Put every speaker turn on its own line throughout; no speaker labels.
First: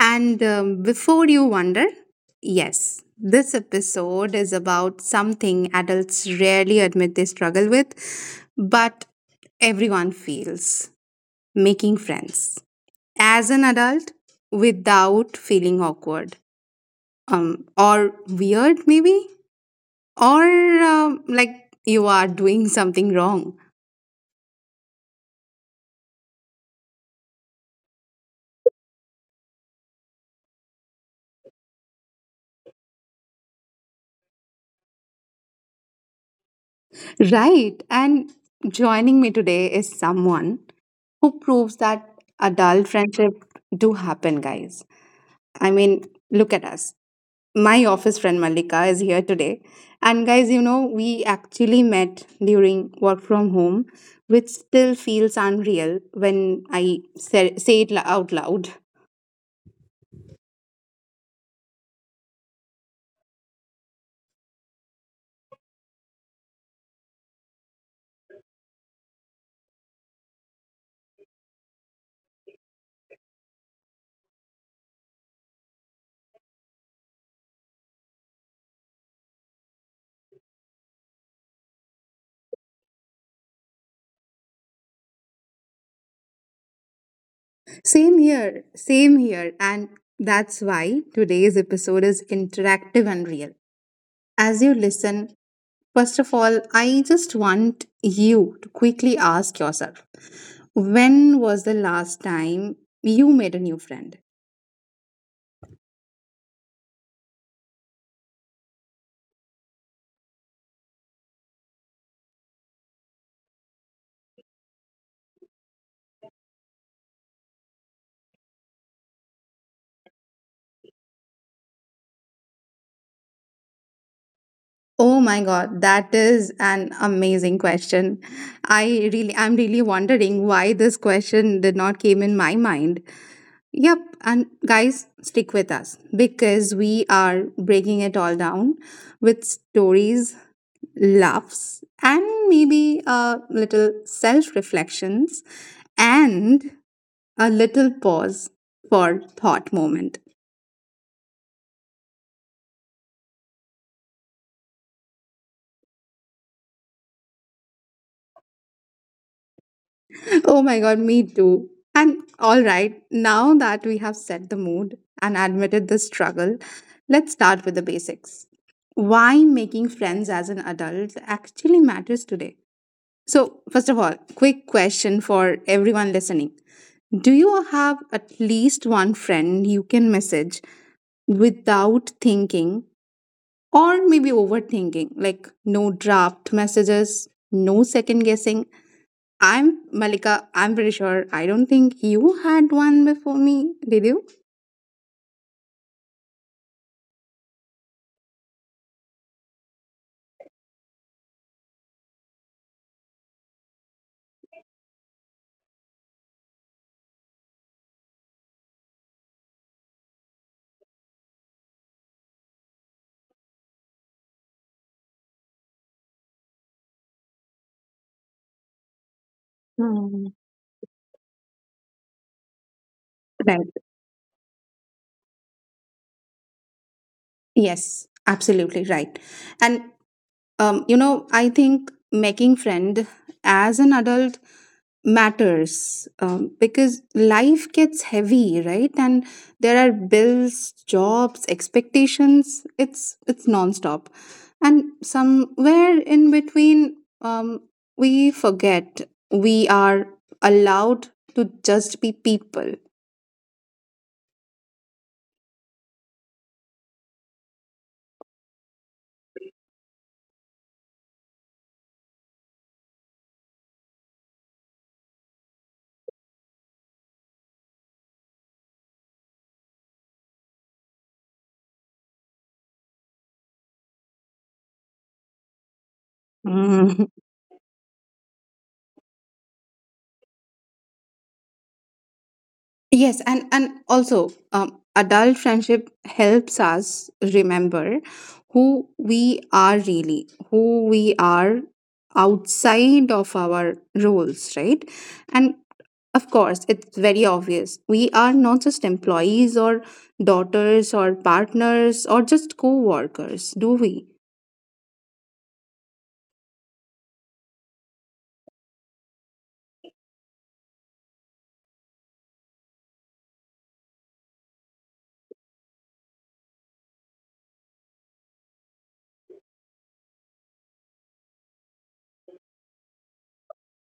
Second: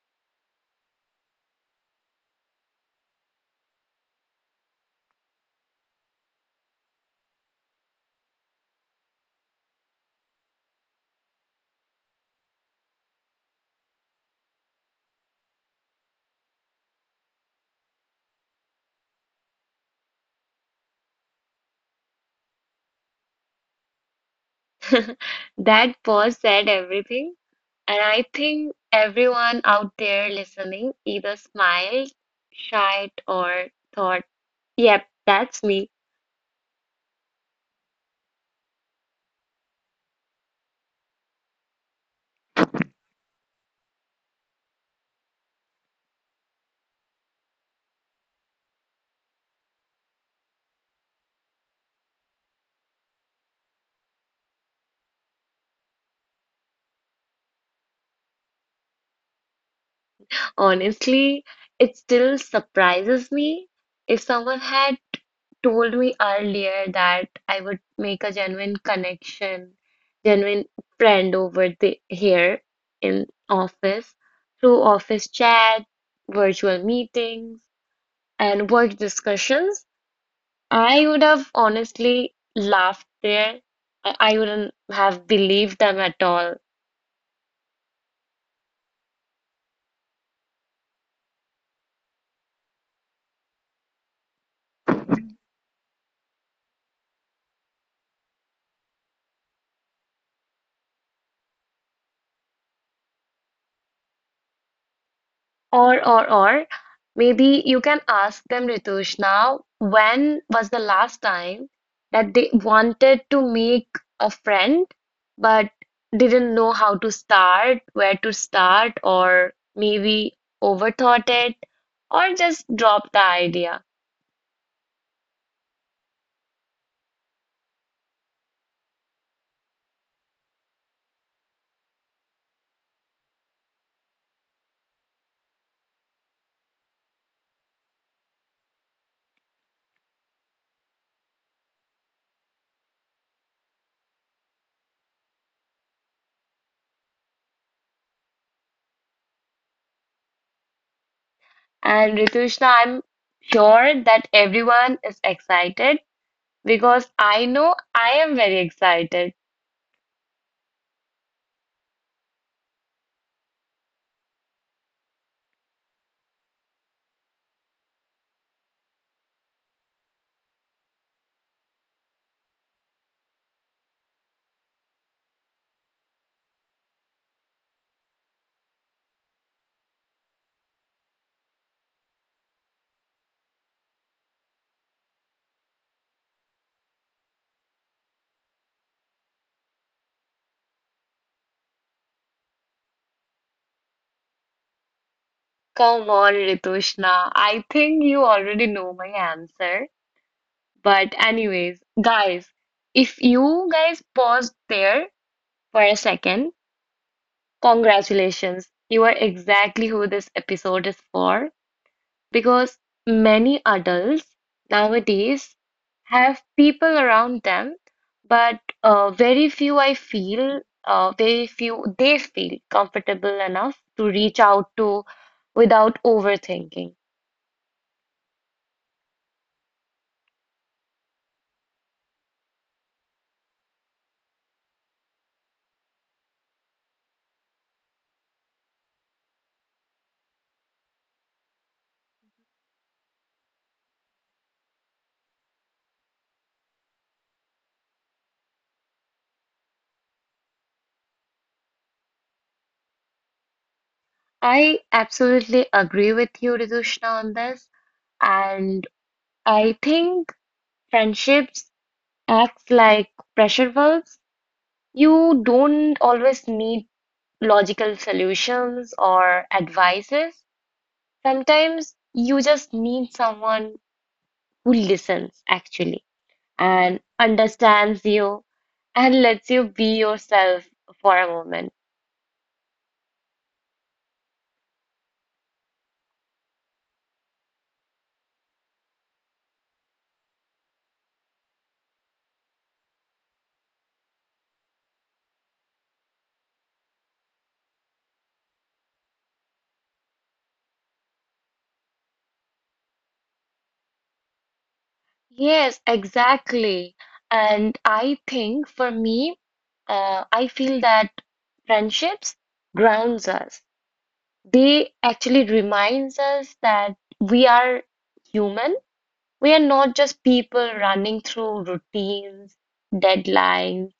And Before you wonder, yes, this episode is about something adults rarely admit they struggle with, but everyone feels making friends as an adult without feeling awkward or weird, maybe, or like you are doing something wrong.
That pause said everything, and I think everyone out there listening either smiled, shied, or thought, yep, that's me.
Right. And joining me today is someone who proves that adult friendship do happen, guys. I mean, look at us. My office friend Malika is here today. And guys, you know, we actually met during work from home, which still feels unreal when I say out loud.
Honestly, it still surprises me. If someone had told me earlier that I would make a genuine connection, genuine friend over the here in office through office chat, virtual meetings, and work discussions, I would have honestly laughed there. I wouldn't have believed them at all.
Same here, same here. And that's why today's episode is interactive and real. As you listen, first of all, I just want you to quickly ask yourself, when was the last time you made a new friend?
Or, maybe you can ask them, Ritush, now, when was the last time that they wanted to make a friend but didn't know how to start, where to start, or maybe overthought it, or just dropped the idea?
Oh my god, that is an amazing question. I'm really wondering why this question did not came in my mind. Yep, and guys, stick with us because we are breaking it all down with stories, laughs, and maybe a little self reflections and a little pause for thought moment.
And Ritushna, I'm sure that everyone is excited because I know I am very excited.
Oh my god, me too. And all right, now that we have set the mood and admitted the struggle, let's start with the basics. Why making friends as an adult actually matters today. So, first of all, quick question for everyone listening. Do you have at least one friend you can message without thinking or maybe overthinking? Like, no draft messages, no second guessing. I'm Malika. I'm pretty sure I don't think you had one before me. Did you?
Come on, Ritushna. I think you already know my answer. But, anyways, guys, if you guys paused there for a second, congratulations. You are exactly who this episode is for. Because many adults nowadays have people around them, but very few I
Hmm.
feel, very few they feel comfortable enough
Right.
to reach out to without overthinking.
Yes, absolutely right. And you know, I think making friend as an adult matters because life gets heavy, right? And there are bills, jobs, expectations, it's nonstop. And somewhere in between, we forget we are allowed to just be people.
I absolutely agree with you, Ritushna, on this. And I think friendships act like pressure valves. You don't always need logical solutions or advices. Sometimes you just need someone who listens actually and
Hmm.
understands you and lets you be yourself for a moment.
Yes, and also adult friendship helps us remember who we are really, who we are outside of our roles, right? And of course, it's very obvious. We are not just employees or daughters or partners or just co-workers, do we?
Yes, exactly. And I think for me, I feel that friendships grounds us. They actually reminds us that we are human. We are not just people running through routines, deadlines,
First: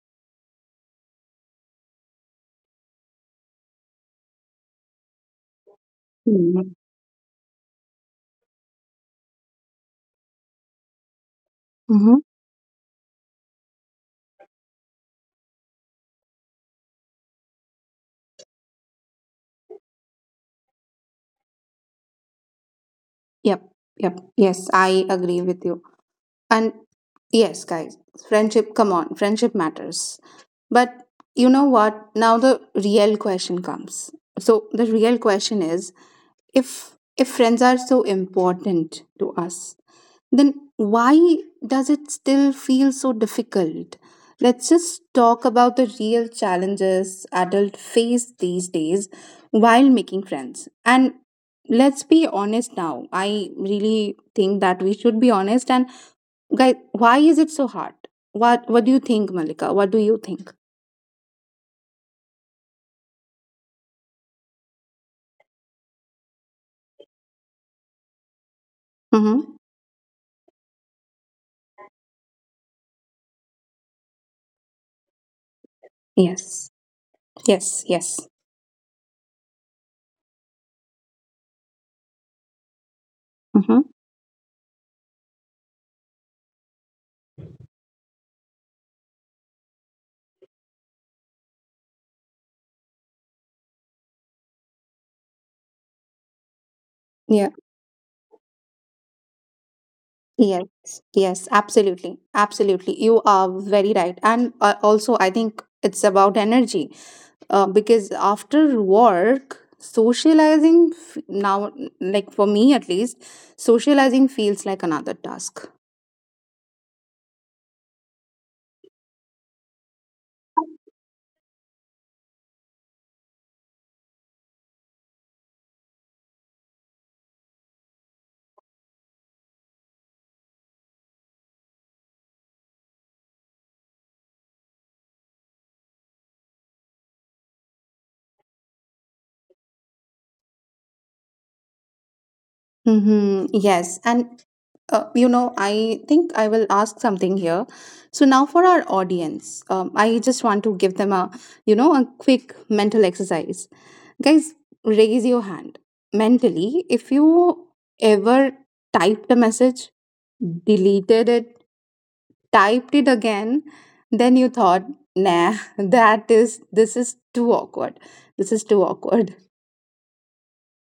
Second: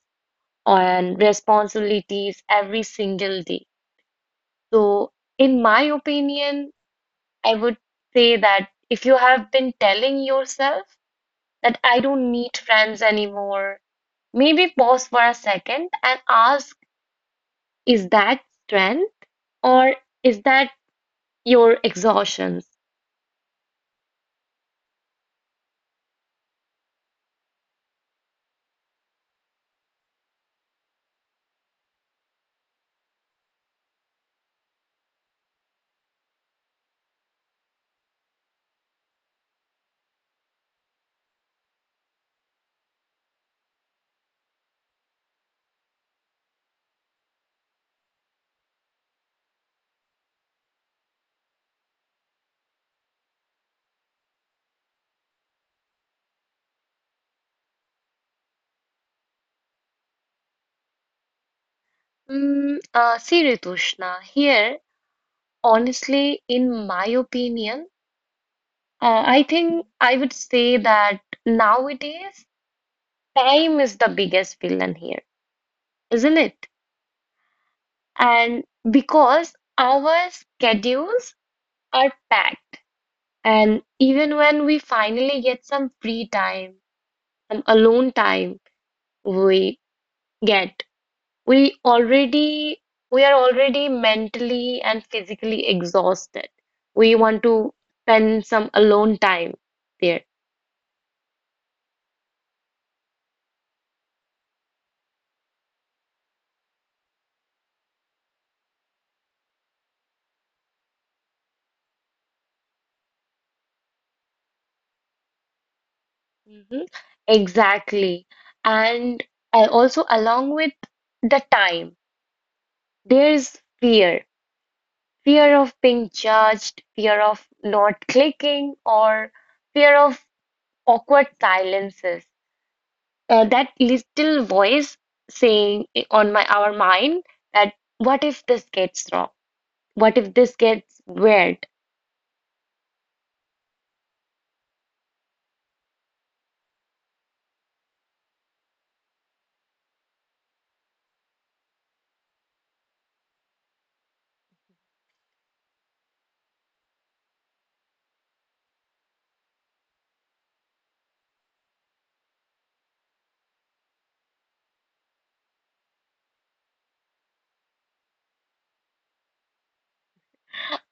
and responsibilities every single day. So, in my
Mm-hmm.
opinion, I would say that if you have been telling yourself that I don't need friends anymore, maybe pause for a second and ask is that strength or is that your exhaustion?
Yep. Yep. Yes, I agree with you. And yes, guys, friendship, come on, friendship matters. But you know what? Now the real question comes. So the real question is, if if friends are so important to us, then why does it still feel so difficult? Let's just talk about the real challenges adults face these days while making friends. And let's be honest now. I really think that we should be honest and, guys, why is it so hard? What do you think, Malika? What do you think?
See, Ritushna, here, honestly, in my opinion, I
Mm-hmm.
think I would say that nowadays time is the biggest villain here, isn't it?
Yes. Yes. Yes.
And because our schedules are packed,
Mm-hmm.
and even when we finally get some free time, some alone time we get, we already we are already mentally and physically exhausted. We want
Yeah.
to spend some alone time there.
Yes. Yes. Absolutely. Absolutely. You are very right. And also, I think it's about energy because after work, now, like for me at least, socializing feels like another task.
Mhm. Exactly. And also along with the time. There's fear, fear of being judged, fear of not clicking, or fear of awkward silences. That little voice saying on my our mind that what if this gets wrong? What if this gets weird?
Mm-hmm. Yes. And, you know, I think I will ask something here. So, now for our audience, I just want to give them a, you know, a quick mental exercise. Guys, raise your hand mentally if you ever typed a message, deleted it, typed it again, then you thought, nah, this is too awkward. This is too awkward.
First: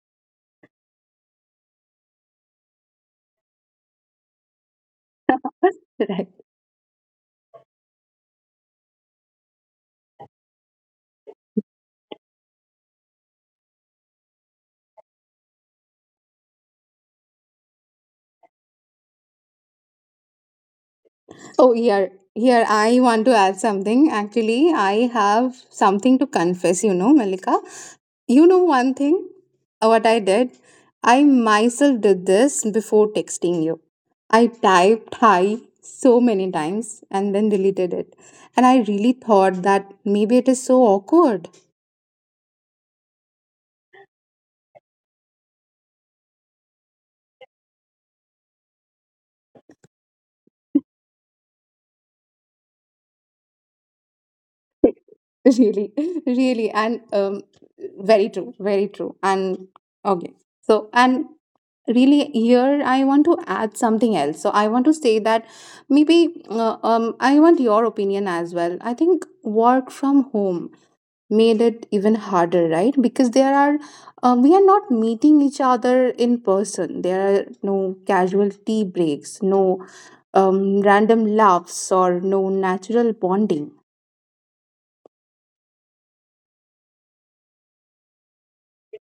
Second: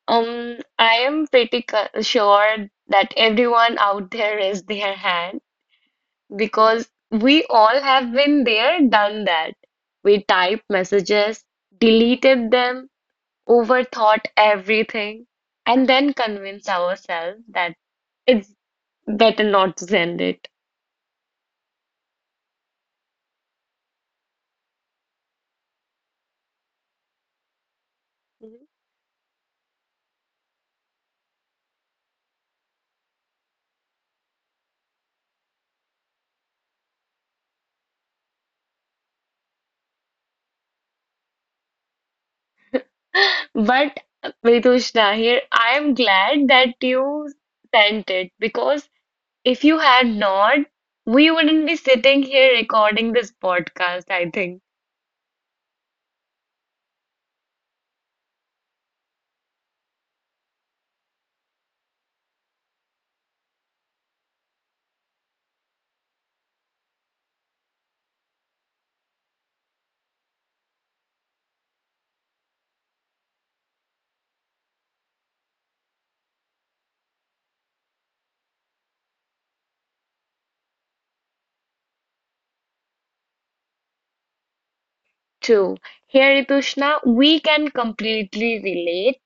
I am pretty sure that everyone out there raised their hand
Right.
because we all have been there, done that. We typed messages, deleted them overthought everything, and then convince ourselves that it's better not to send it.
Oh, here, here, I want to add something. Actually, I have something to confess, you know, Malika. You know,
Mhm.
one thing, what I did, I myself did this before texting you. I typed hi so many times and then deleted it. And I really thought that maybe it is so awkward.
But Vedushna here, I am glad that you sent it because if you had not, we wouldn't be sitting here recording this podcast, I think.
Really, really. And Very true, very true. And okay. So, and really, here I want to add something else, so I want to say that maybe, I want your opinion as well. I think work from home made it even harder, right? Because there are, we are not meeting each other in person, there are no casual tea breaks, no random laughs or no natural bonding.
True. Here, Ritushna, we can completely relate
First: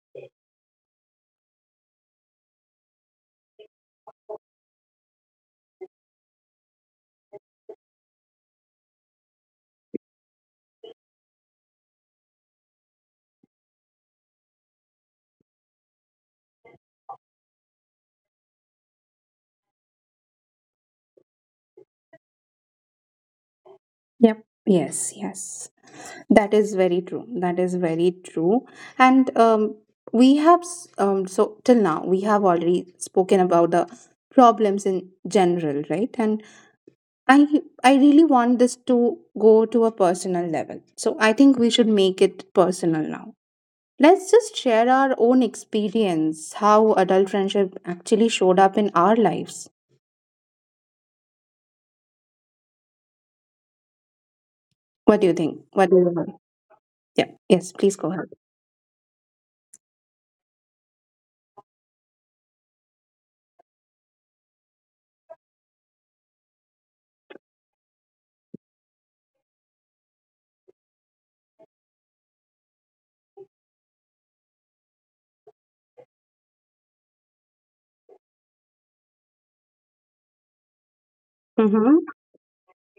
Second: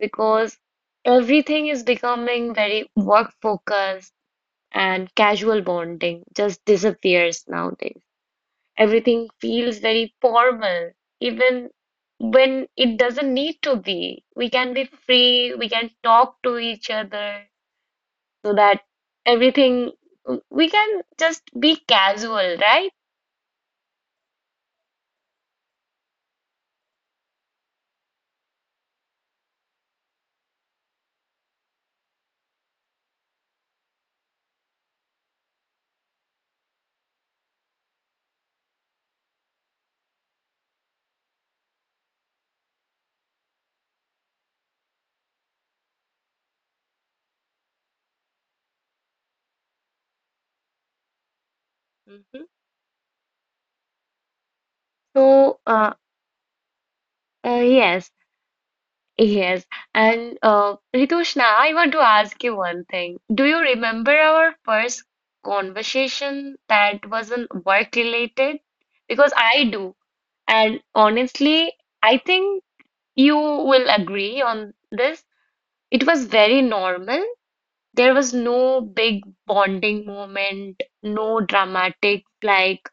because everything is becoming very work focused and casual bonding just disappears nowadays. Everything feels very formal, even when it doesn't need to be. We can be free, we can talk to each other so that everything, we can just be casual, right?
Yep. Yes. Yes. That is very true. That is very true. And We have, so till now, we have already spoken about the problems in general, right? And I really want this to go to a personal level. So I think we should make it personal now. Let's just share our own experience, how adult friendship actually showed up in our lives.
Hmm.
What do you
So,
think?
uh,
What do you want? Yeah.
uh,
Yes, please
yes,
go ahead.
Yes, and Ritushna, I want to ask you one thing. Do you remember our first conversation that wasn't work related? Because I do, and honestly, I think you will agree on this. It was very normal. There was no big bonding moment, no
Mm-hmm.
dramatic like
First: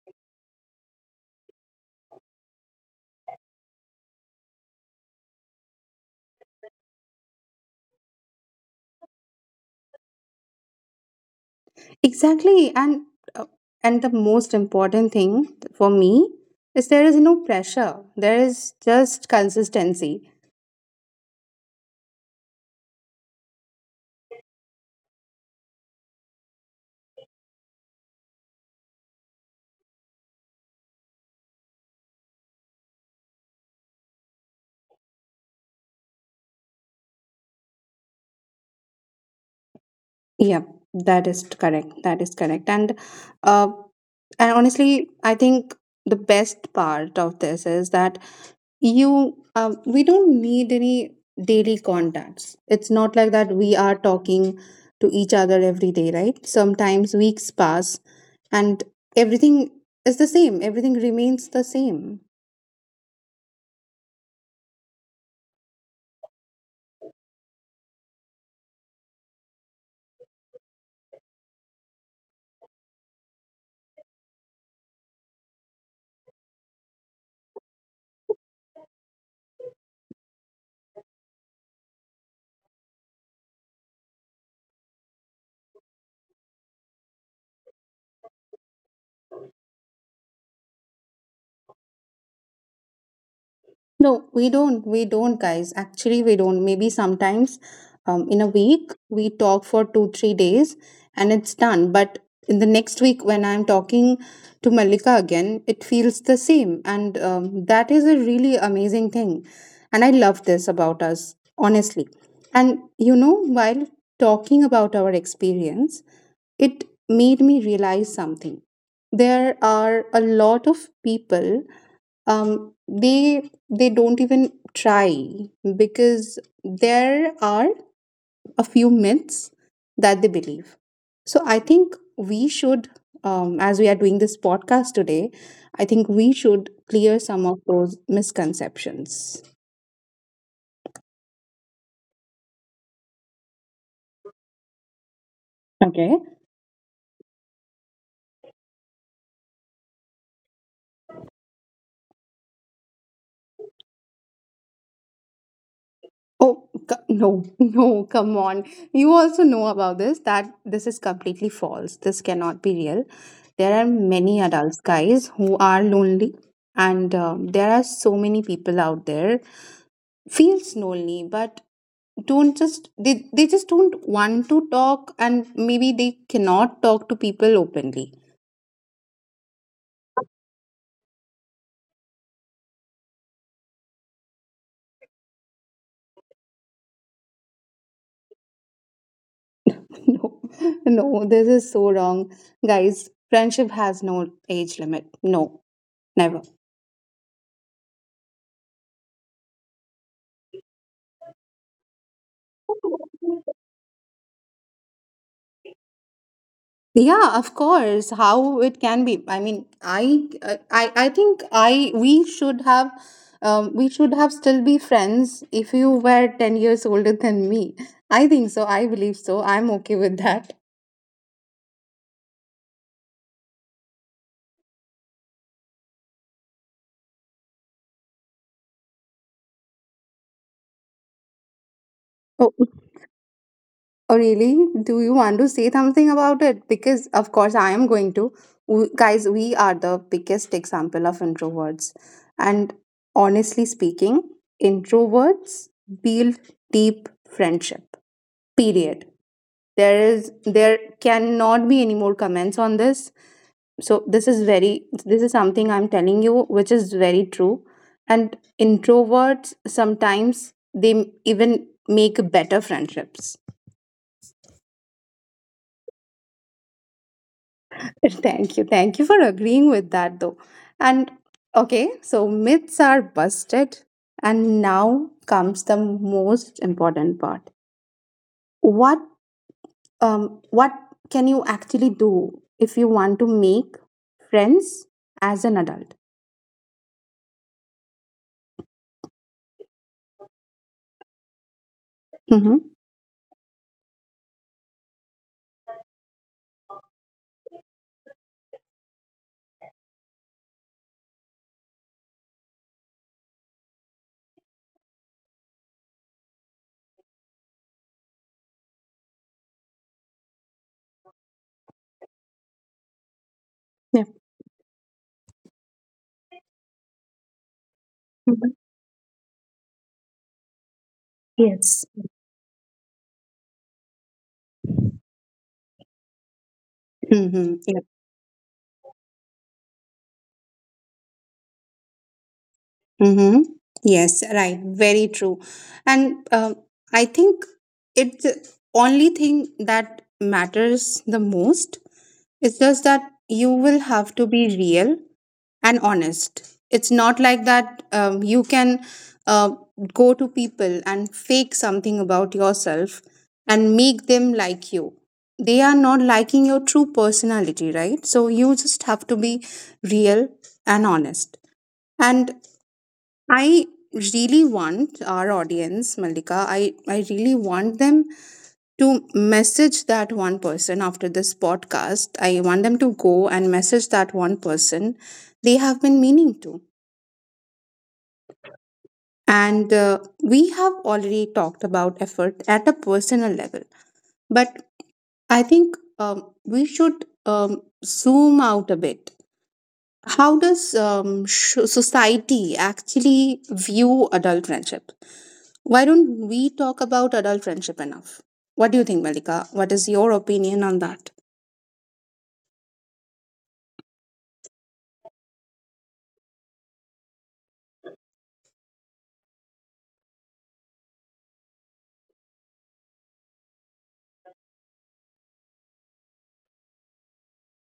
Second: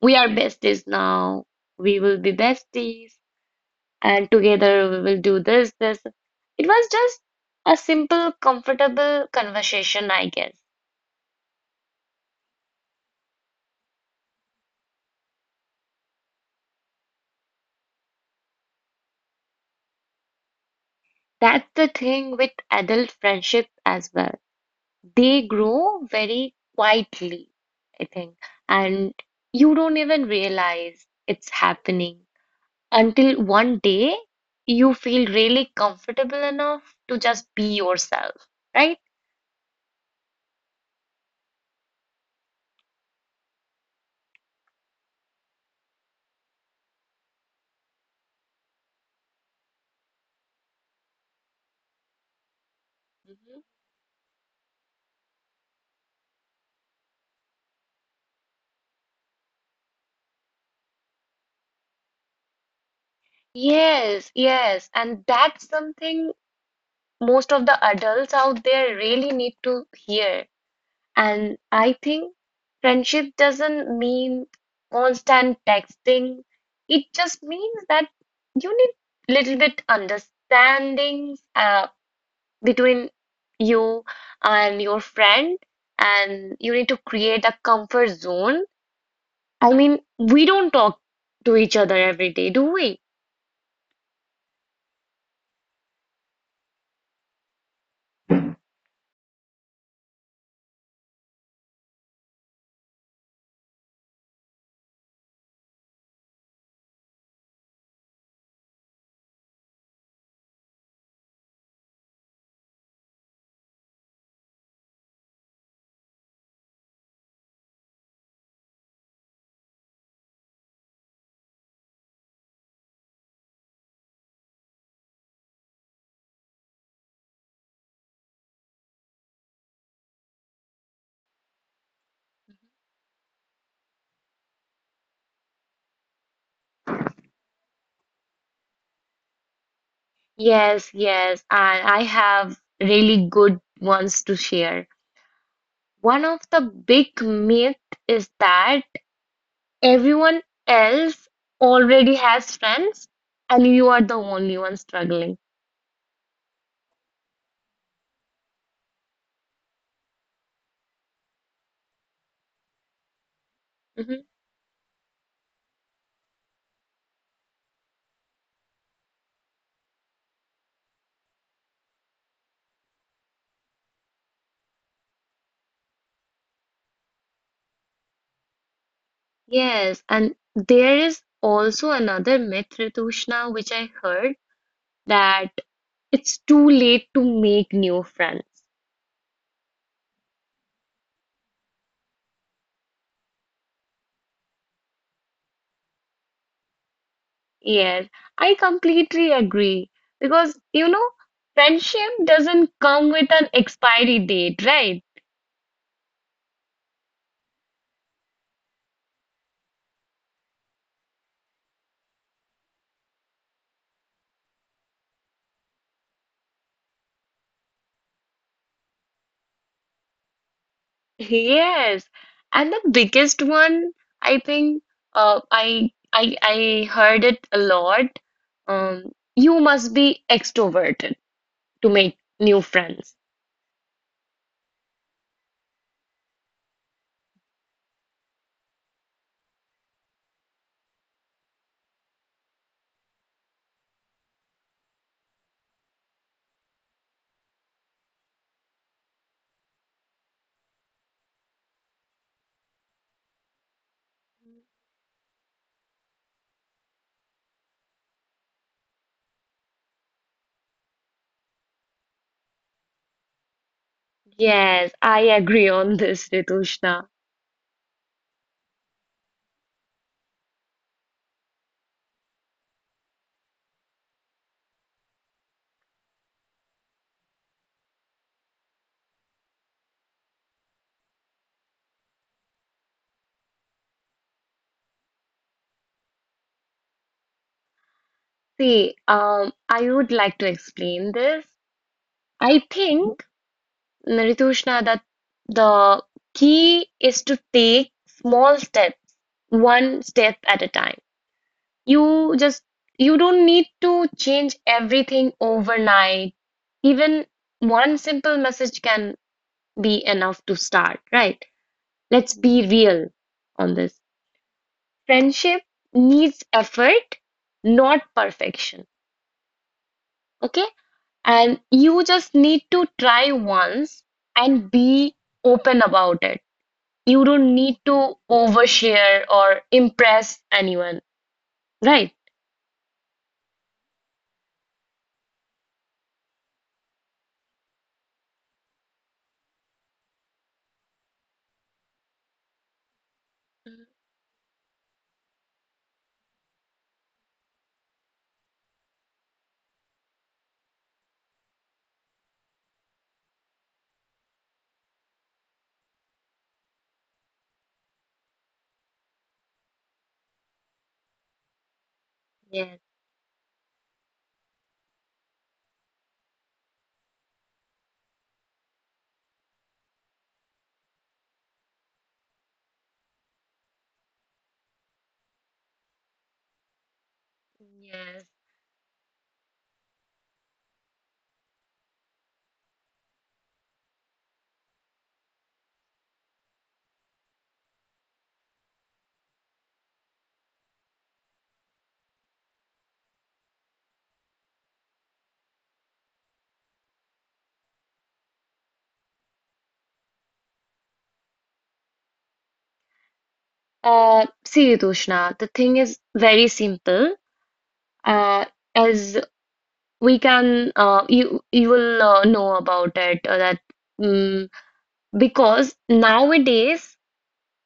we are besties now, we will be besties and together we will do this, this. It was just a simple, comfortable conversation, I guess.
Exactly, uh, and the most important thing for me is there is no pressure. There is just consistency.
That's the thing with adult friendship as well. They grow very quietly, I think, and you don't even realize it's happening until one day you feel really comfortable enough to just be yourself, right?
Yeah, that is correct. That is correct. Uh, and honestly, I think the best part of this is that you we don't need any daily contacts. It's not like that
Mhm.
we are talking to each other every day, right? Sometimes weeks pass and everything is the same. Everything remains the same.
Yes, yes, and that's something most of the adults out there really need to hear. And I think friendship doesn't mean constant texting. It just means that you need little bit understanding between you and your friend, and you need to create a comfort zone. I mean, we don't talk to each other every day, do we?
No, we don't. We don't, guys. Actually, we don't. Maybe sometimes, in a week, we talk for two, 3 days and it's done. But in the next week, when I'm talking to Malika again, it feels the same. And That is a really amazing thing. And I love this about us, honestly. And you know, while talking about our experience, it made me realize something. There are a lot of people, they don't even try because there are a few myths that they believe. So I think we should, as we are doing this podcast today, I think we should clear some of those misconceptions.
Yes, yes, and I have really good ones to share.
Okay.
One of the big myth is that everyone else already has friends and you are the only one struggling.
Oh, no, no, come on. You also know about this, that this is completely false. This cannot be real. There are
Mhm.
many adults, guys, who are lonely, and there are so many people out there feels lonely, but don't just they just don't want to talk and maybe they cannot talk to people openly.
Yes, and there is also another myth, Ritushna, which I heard that it's too late to make new friends.
No, no, this is so wrong, guys. Friendship has no age limit, no, never.
Yes, I completely agree because you know, friendship doesn't come with an expiry date, right?
Yeah, of course. How it can be. I mean, I think I we should have still be friends if you were 10 years older than me. I think so. I believe so. I'm okay with that.
Yes, and the biggest one, I think, I heard it a lot. You must be extroverted to make new
Oh,
friends.
oh, really? Do you want to say something about it? Because of course I am going to. Guys, we are the biggest example of introverts, and honestly speaking, introverts build deep friendship. Period. There is, there cannot be any more comments on this. So this is very, this is something I'm telling you which is very true. And introverts sometimes, even make better friendships.
Yes, I agree on this, Ritushna.
Thank you, thank you for agreeing with that though. And okay, so myths are busted, and now comes the most important part. What um what can you actually do if you want to make friends as an adult?
See, I would like to explain this. I
Mm-hmm.
think, Ritushna, that the key is to take small steps, one step at a time. You just you don't need to change everything overnight. Even one simple message can be enough to start, right? Let's be real on this.
Yeah.
Friendship needs effort, not
Mhm.
perfection. Okay? And
Yes.
you just need to try once and be open about it. You don't
Mm-hmm.
need
Yep.
to overshare or impress anyone, right?
Mm-hmm. Yes, right. Very true. And I think it's the only thing that matters the most. It's just that you will
Mm,
have to be real and honest. It's not like that, you can, uh, go to people and fake something about yourself and make them like you. They are not liking your true personality, right? So you just have to be real and honest. And
Yes,
I really want our audience, Malika, I really want them to message that one person after this podcast. I want them to go and message that one person they have been meaning to.
yes.
And We have already talked about effort at a personal level, but I think we should, zoom out a bit. How does, society actually view adult friendship? Why don't we talk about adult friendship enough? What do you think, Malika? What is your opinion on that?
See, Ritushna, the thing is very simple. Uh, as we can, you you will know about it that mm because nowadays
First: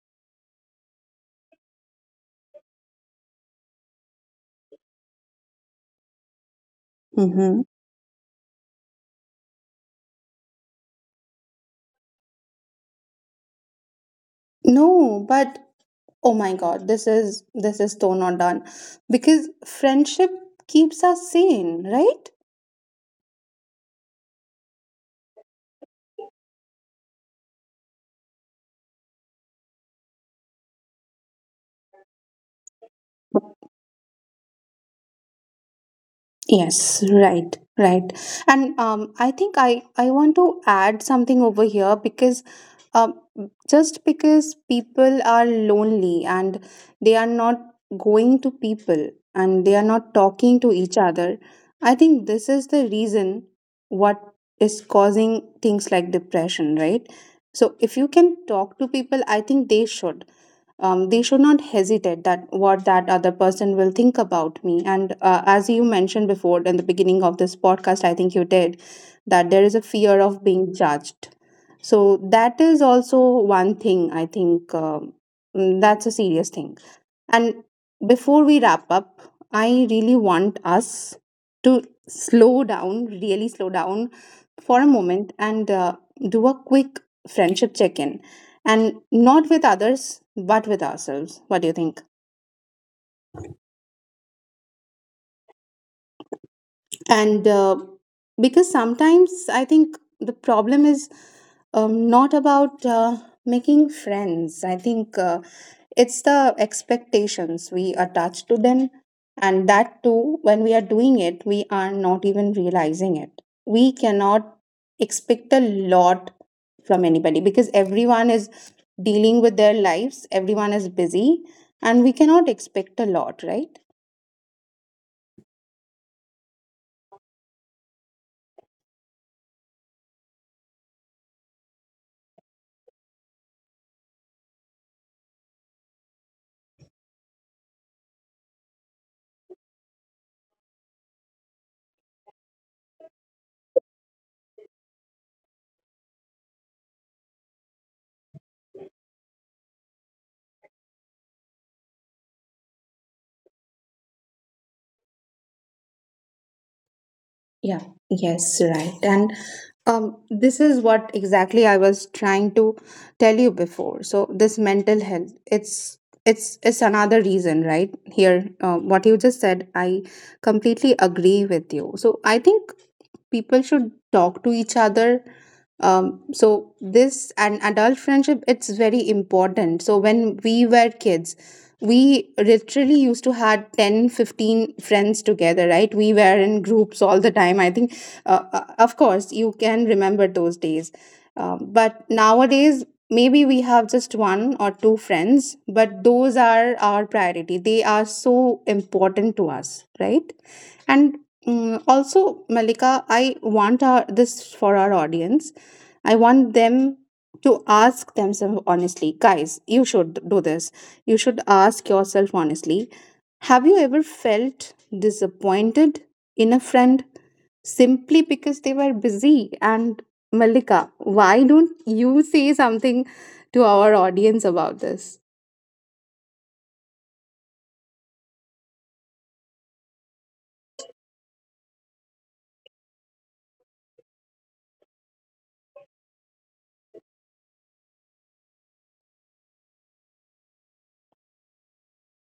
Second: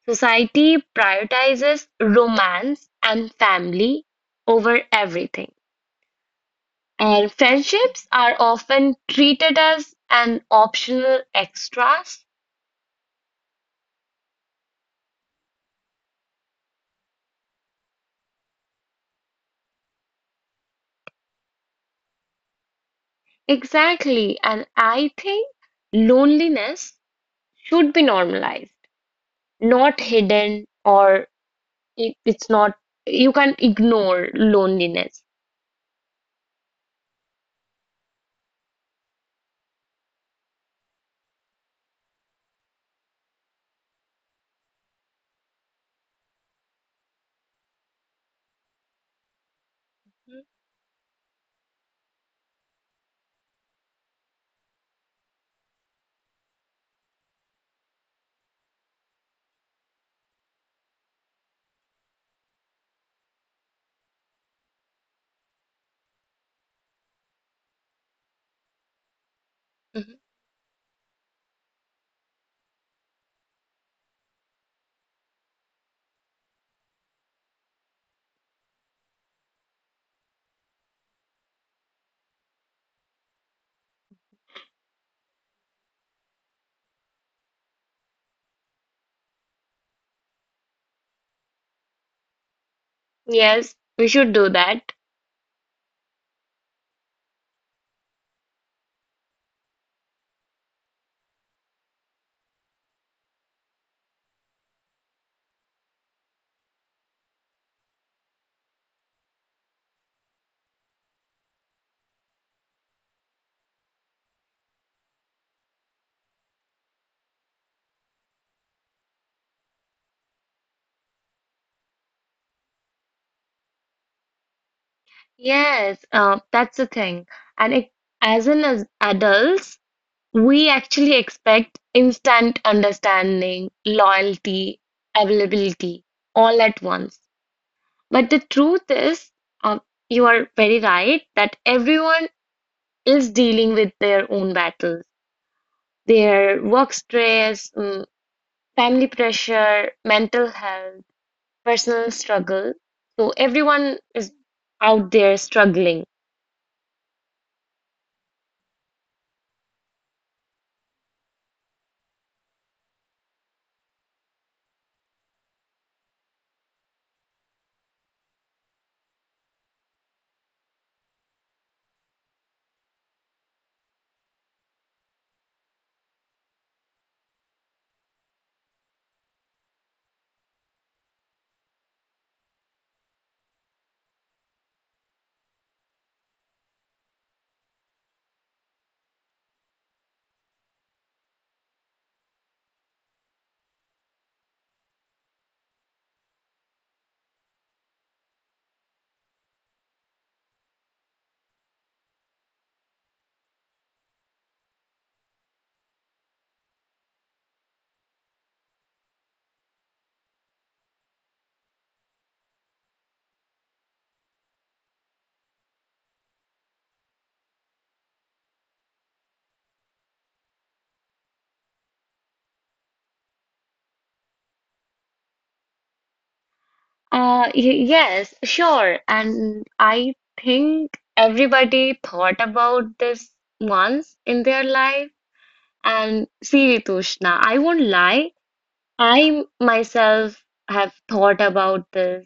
society prioritizes romance and family over everything, and
Mm-hmm.
friendships are often treated as an optional extras.
No, but oh my God, this is, this is so not done, because friendship keeps us sane, right?
Exactly, and I think loneliness should be normalized, not hidden or it's not you can ignore loneliness.
Yes, right, right. And I think I want to add something over here because, um, just because people are lonely and they are not going to people and they are not talking to each other, I think this is the reason what is causing things like depression, right? So if you can talk to people, I think they should, they should not hesitate that what that other person will think about me. And as you mentioned before in the beginning of this podcast, I think you did, that there is a
Mhm.
fear of being judged. So that is also one thing I think, that's a serious thing. And before we wrap up, I really want us to slow down, really slow down for a moment and, do a quick friendship check in. And not with others, but with ourselves. What do you think?
Yes, we should do that.
And because sometimes I think the problem is not about making friends. I think it's the expectations we attach to them, and that too, when we are doing it, we are not even realizing it. We cannot expect a lot from anybody because everyone is dealing with their lives, everyone is busy, and we cannot expect a lot, right?
Yes, that's the thing and as an as adults we actually expect instant understanding loyalty availability all at once but the truth is um, you are very right that everyone is dealing with their own battles their work stress, family pressure mental health personal struggle. So everyone is out there struggling.
Yeah, yes, right. And this is what exactly I was trying to tell you before. So this mental health, it's another reason, right? Here, what you just said, I completely agree with you. So I think people should talk to each other, so this and adult friendship, it's very important. So when we were kids, we literally used to had 10, 15 friends together, right? We were in groups all the time. I think, of course you can remember those days. But nowadays, maybe we have just one or two friends, but those are our priority. They are so important to us, right? And, also, Malika, I want our, this for our audience. I want them to ask themselves honestly. Guys, you should do this. You should ask yourself honestly. Have you ever felt disappointed in a friend simply because they were busy? And Malika, why don't you say something to our audience about this?
Yes, sure. And I think everybody thought about this once in their life. And see, Ritushna, I won't lie. I myself have thought about this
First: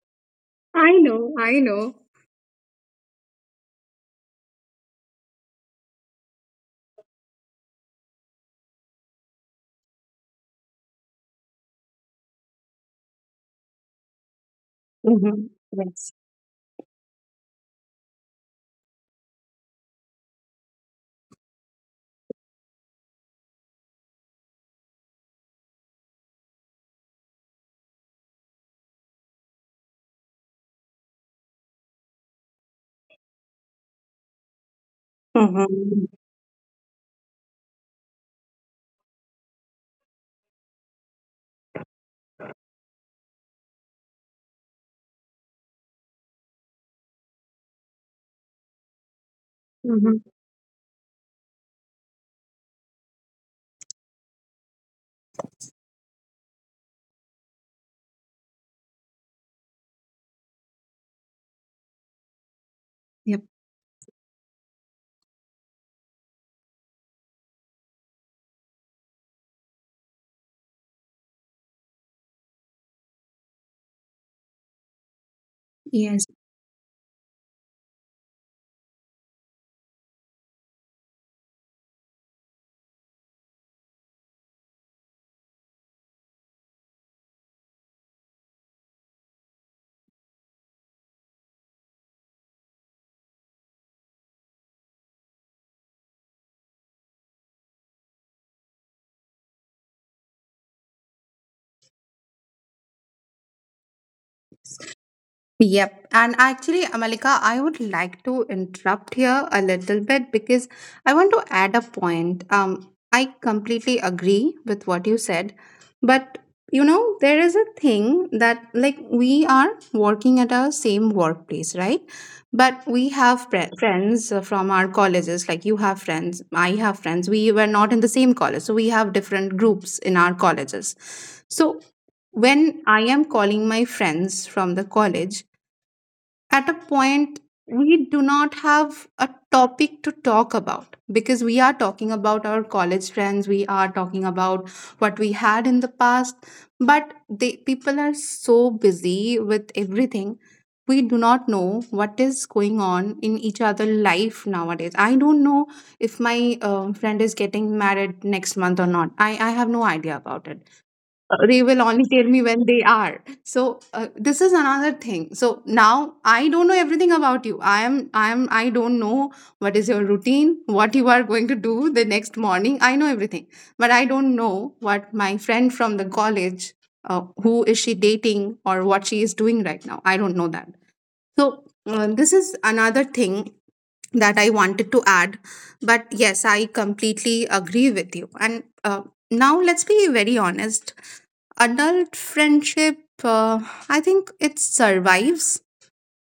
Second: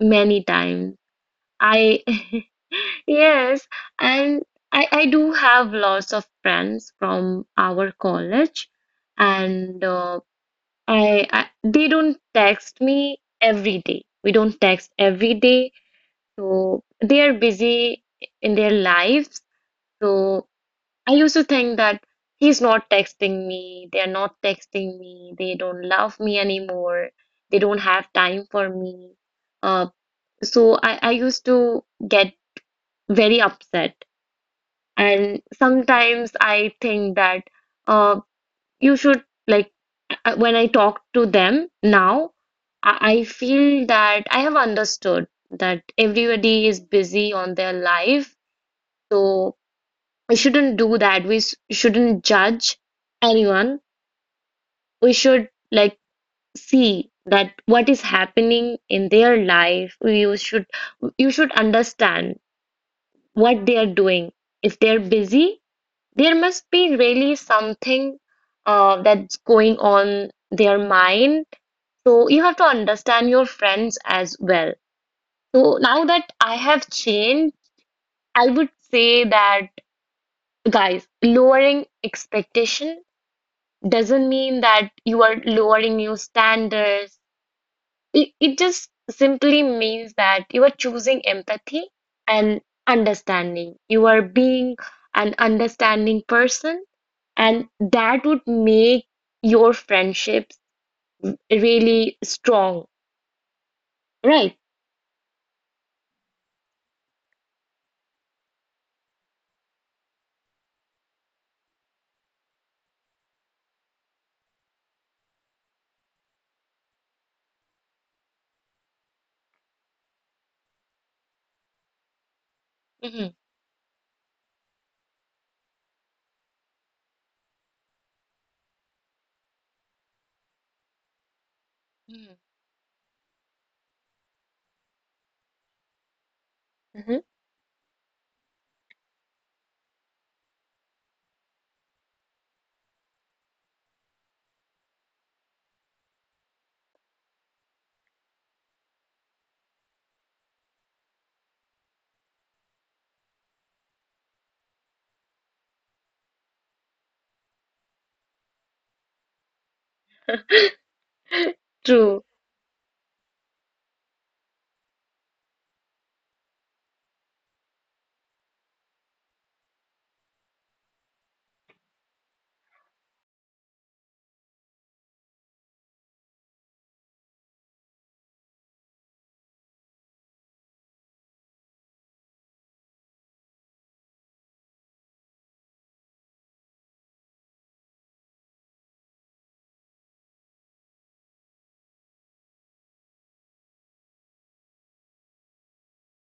many
I
times.
know, I know.
I, yes, and I do have lots of friends from our college, and I they don't text me every day. We don't text every
Mm-hmm.
day.
Yes.
So they are busy in their lives. So I used to think that he's not texting me. They are not texting me. They don't love me anymore. They don't have time for me. Uh, so I used to get very upset. And
Mhm.
sometimes I think that uh, you should like when I talk to them now, I feel that I have understood that everybody is busy on their life. So
Mm-hmm.
we shouldn't do that. We shouldn't judge anyone. We should like see that what is happening in their life. You should understand what they are doing. If they're busy, there must be really something that's going on their mind. So you have to understand your friends as well. So now
Yep.
that I have changed, I would say that guys, lowering expectation doesn't mean that you are lowering your standards. It just simply means that you are choosing empathy and understanding. You are being an understanding person, and that would make your friendships really strong, right?
Yep. And actually, Amalika, I would like to interrupt here a little bit because I want to add a point. I completely agree with what you said, but there is a thing that, like, we are working at our same workplace, right? But we
Mhm,
have friends from our colleges, like you have friends, I have friends. We were not in the same college, so we have different groups in our colleges. So
mhm,
when I am calling my friends from the college, at a
mhm.
point we do not have a topic to talk about because we are talking about our college friends, we are talking about what we had in the past, but they people are so busy with everything. We do not know what is going on in each other life nowadays. I don't know if my friend is getting married next month or not. I have no idea about it. They will only
True.
tell me when they are so this is another thing. So now I don't know everything about you. I don't know what is your routine, what you are going to do the next morning. I know everything, but I don't know what my friend from the college, who is she dating or what she is doing right now. I don't know that. So this is another thing that I wanted to add. But yes, I completely agree with you. And now let's be very honest. Adult friendship, I think it survives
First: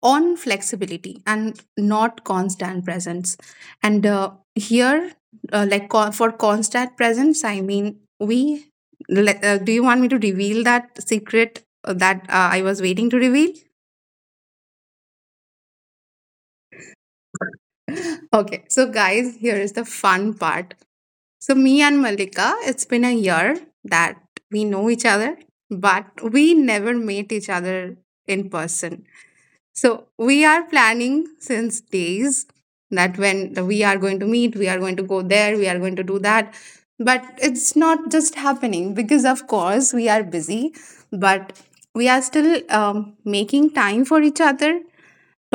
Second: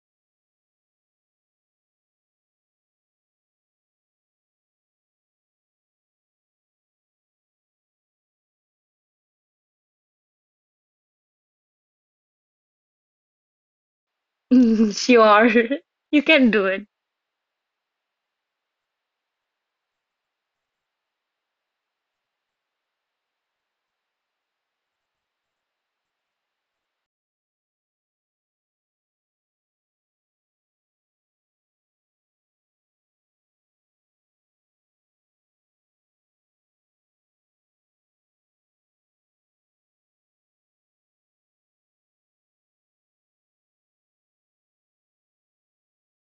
on flexibility and not constant presence. And here, like for constant presence, I mean we do you want me to reveal that secret, that I was waiting to reveal?
Sure. You can do it.
Okay, so guys, here is the fun part. So me and Malika, it's been a year that we know each other, but we never met each other in person. So we are planning since days that when we are going to meet, we are going to go there, we are going to do that. But it's not just happening because, of course, we are busy, but we are still making time for each other,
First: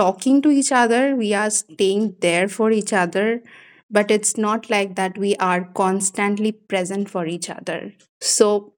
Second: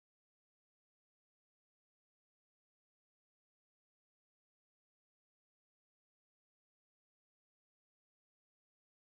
talking to each other, we are staying there for each other. But it's not like that we are constantly present for each other. So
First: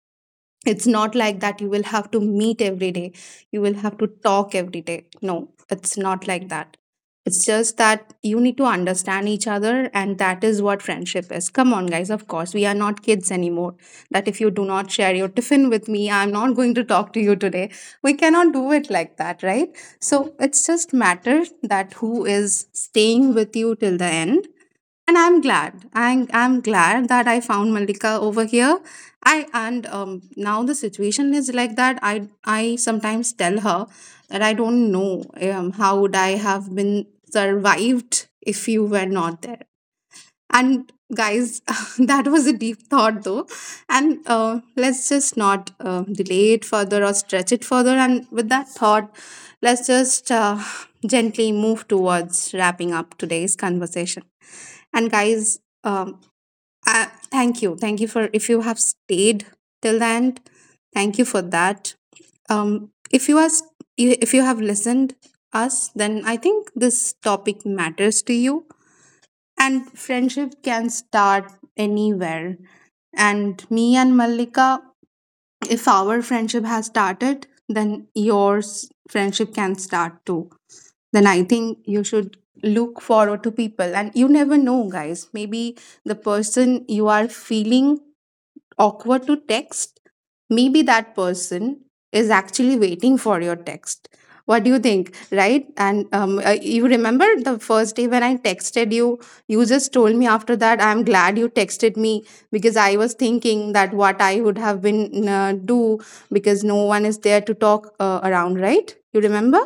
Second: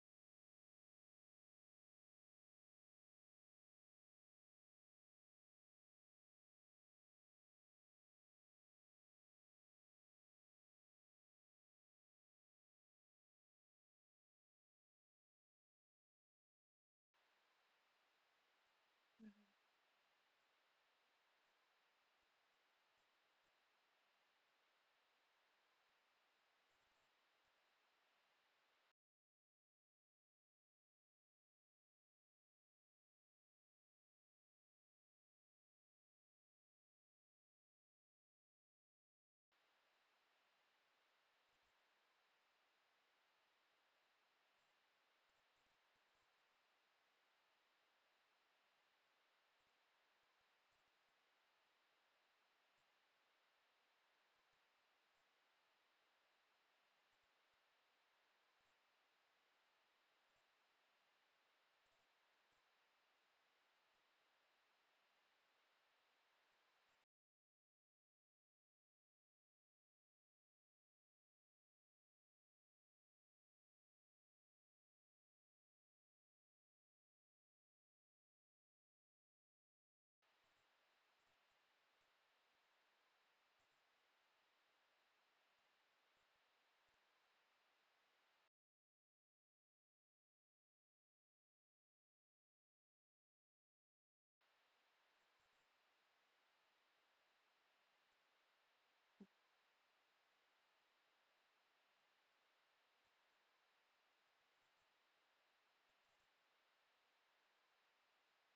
it's not like that you will have to meet every day, you will have to talk every day. No, it's not like that. It's just that you need to understand each other, and that is what friendship is. Come on, guys, of course, we are not kids anymore. That if you do not share your tiffin with me, I'm not going to talk to you today. We cannot do it like that, right? So it's just matter that who is staying with you till the end. And I'm glad. I'm glad that I found Malika over here. I and now the situation is like that. I sometimes tell her that I don't know how would I have been survived if you were not there. And guys, that was a deep thought though. And let's just not delay it further or stretch it further. And with that thought, let's just gently move towards wrapping up today's conversation. And guys, thank you. Thank you for if you have stayed till the end. Thank you for that. If if you have listened us, then I think this topic matters to you, and friendship can start anywhere. And me and Mallika, if our friendship has started, then yours friendship can start too. Then I think you should look forward to people. And you never know, guys. Maybe the person you are feeling awkward to text, maybe that person is actually waiting for your text. What do you think, right? And you remember the first day when I texted you, you just told me after that, I'm glad you texted me because I was thinking that what I would have been do because no one is there to talk around, right? You remember?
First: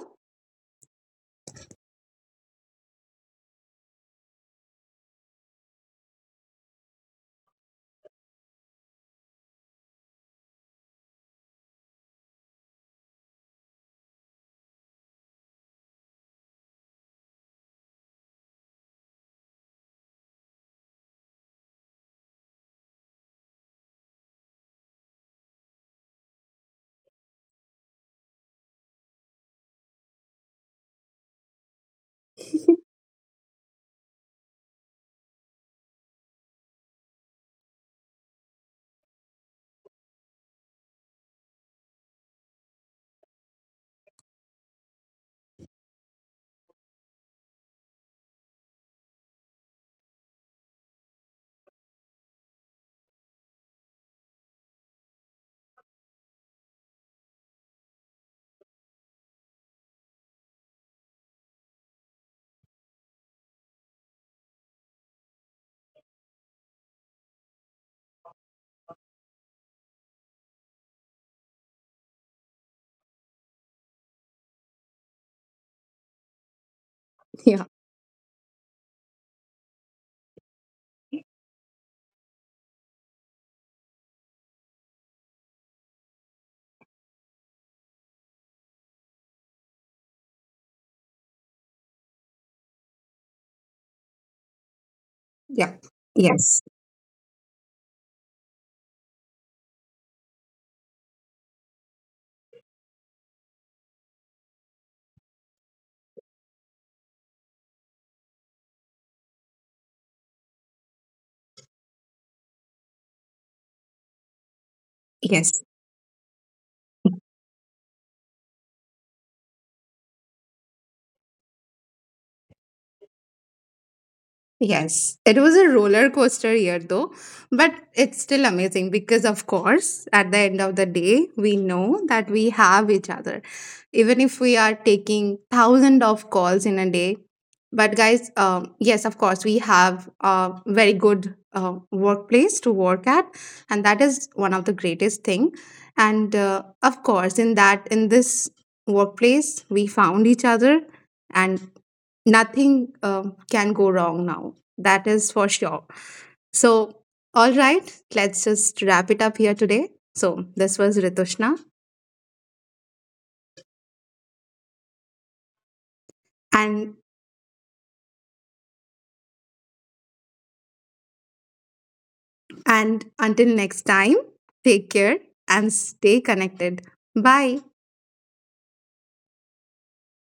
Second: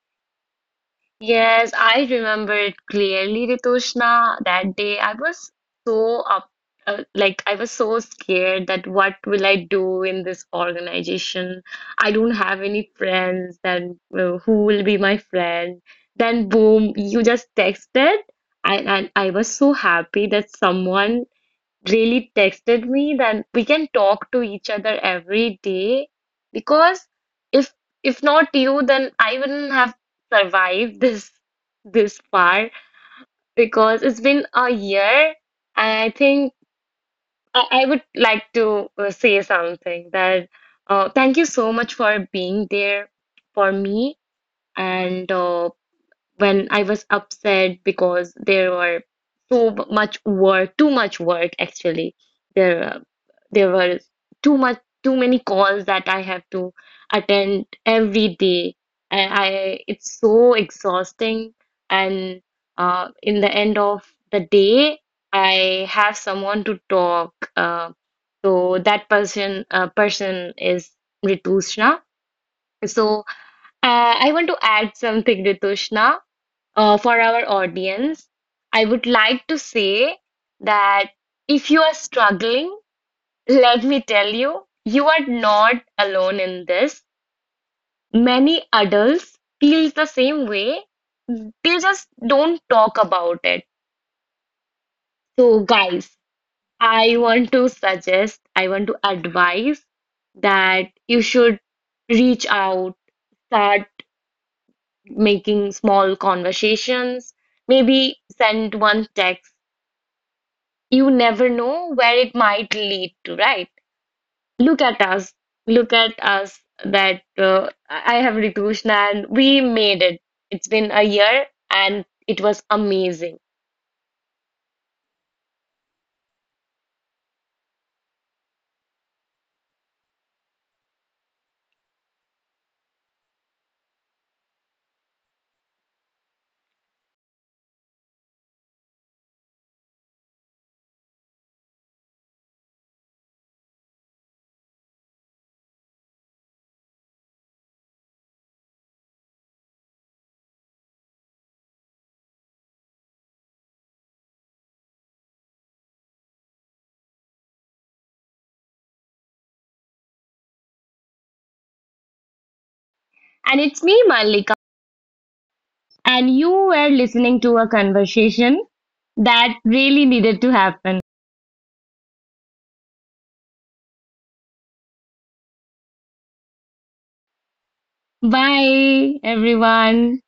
Yes, I remember it clearly, Ritushna. That day I was so up, like I was so scared that what will I do in this organization? I don't have any friends, then who will be my friend? Then boom, you just texted, and I was so happy that someone really texted me that we can talk to each other every day because if if not you then I wouldn't have survived this this far because it's been a year and I think I would like to say something that thank you so much for being there for me and when I was upset because there were so much work, too much work actually. There, uh, there were too much, too many calls that I have to attend every day, and I it's so exhausting. And in the end of the day, I have someone to talk. So that person is Ritushna. So I want to add something, Ritushna, for our
Yeah,
audience, I would like to say that if you are struggling, let me tell you, you are not alone in this. Many adults feel the same way. They just don't talk about it. So,
yeah,
guys,
yes,
I want to suggest, I want to advise that you should reach out, start making small conversations, maybe send one text you never know where it might lead to, right? Look at us.
yes.
Look at us that I have Ritushna and we made it. It's been a year and it was amazing.
Yes, it was a roller coaster year though, but it's still amazing because, of course, at the end of the day, we know that we have each other, even if we are taking thousands of calls in a day. But, guys, yes, of course, we have a very good workplace to work at, and that is one of the greatest thing. And of course, in this workplace, we found each other, and nothing can go wrong now. That is for sure. So, all right, let's just wrap it up here today. So, this was Ritushna,
And it's me, Malika. And you were
and
listening to a conversation that really needed to happen.
and until next time, take care and stay connected. Bye.
Bye, everyone.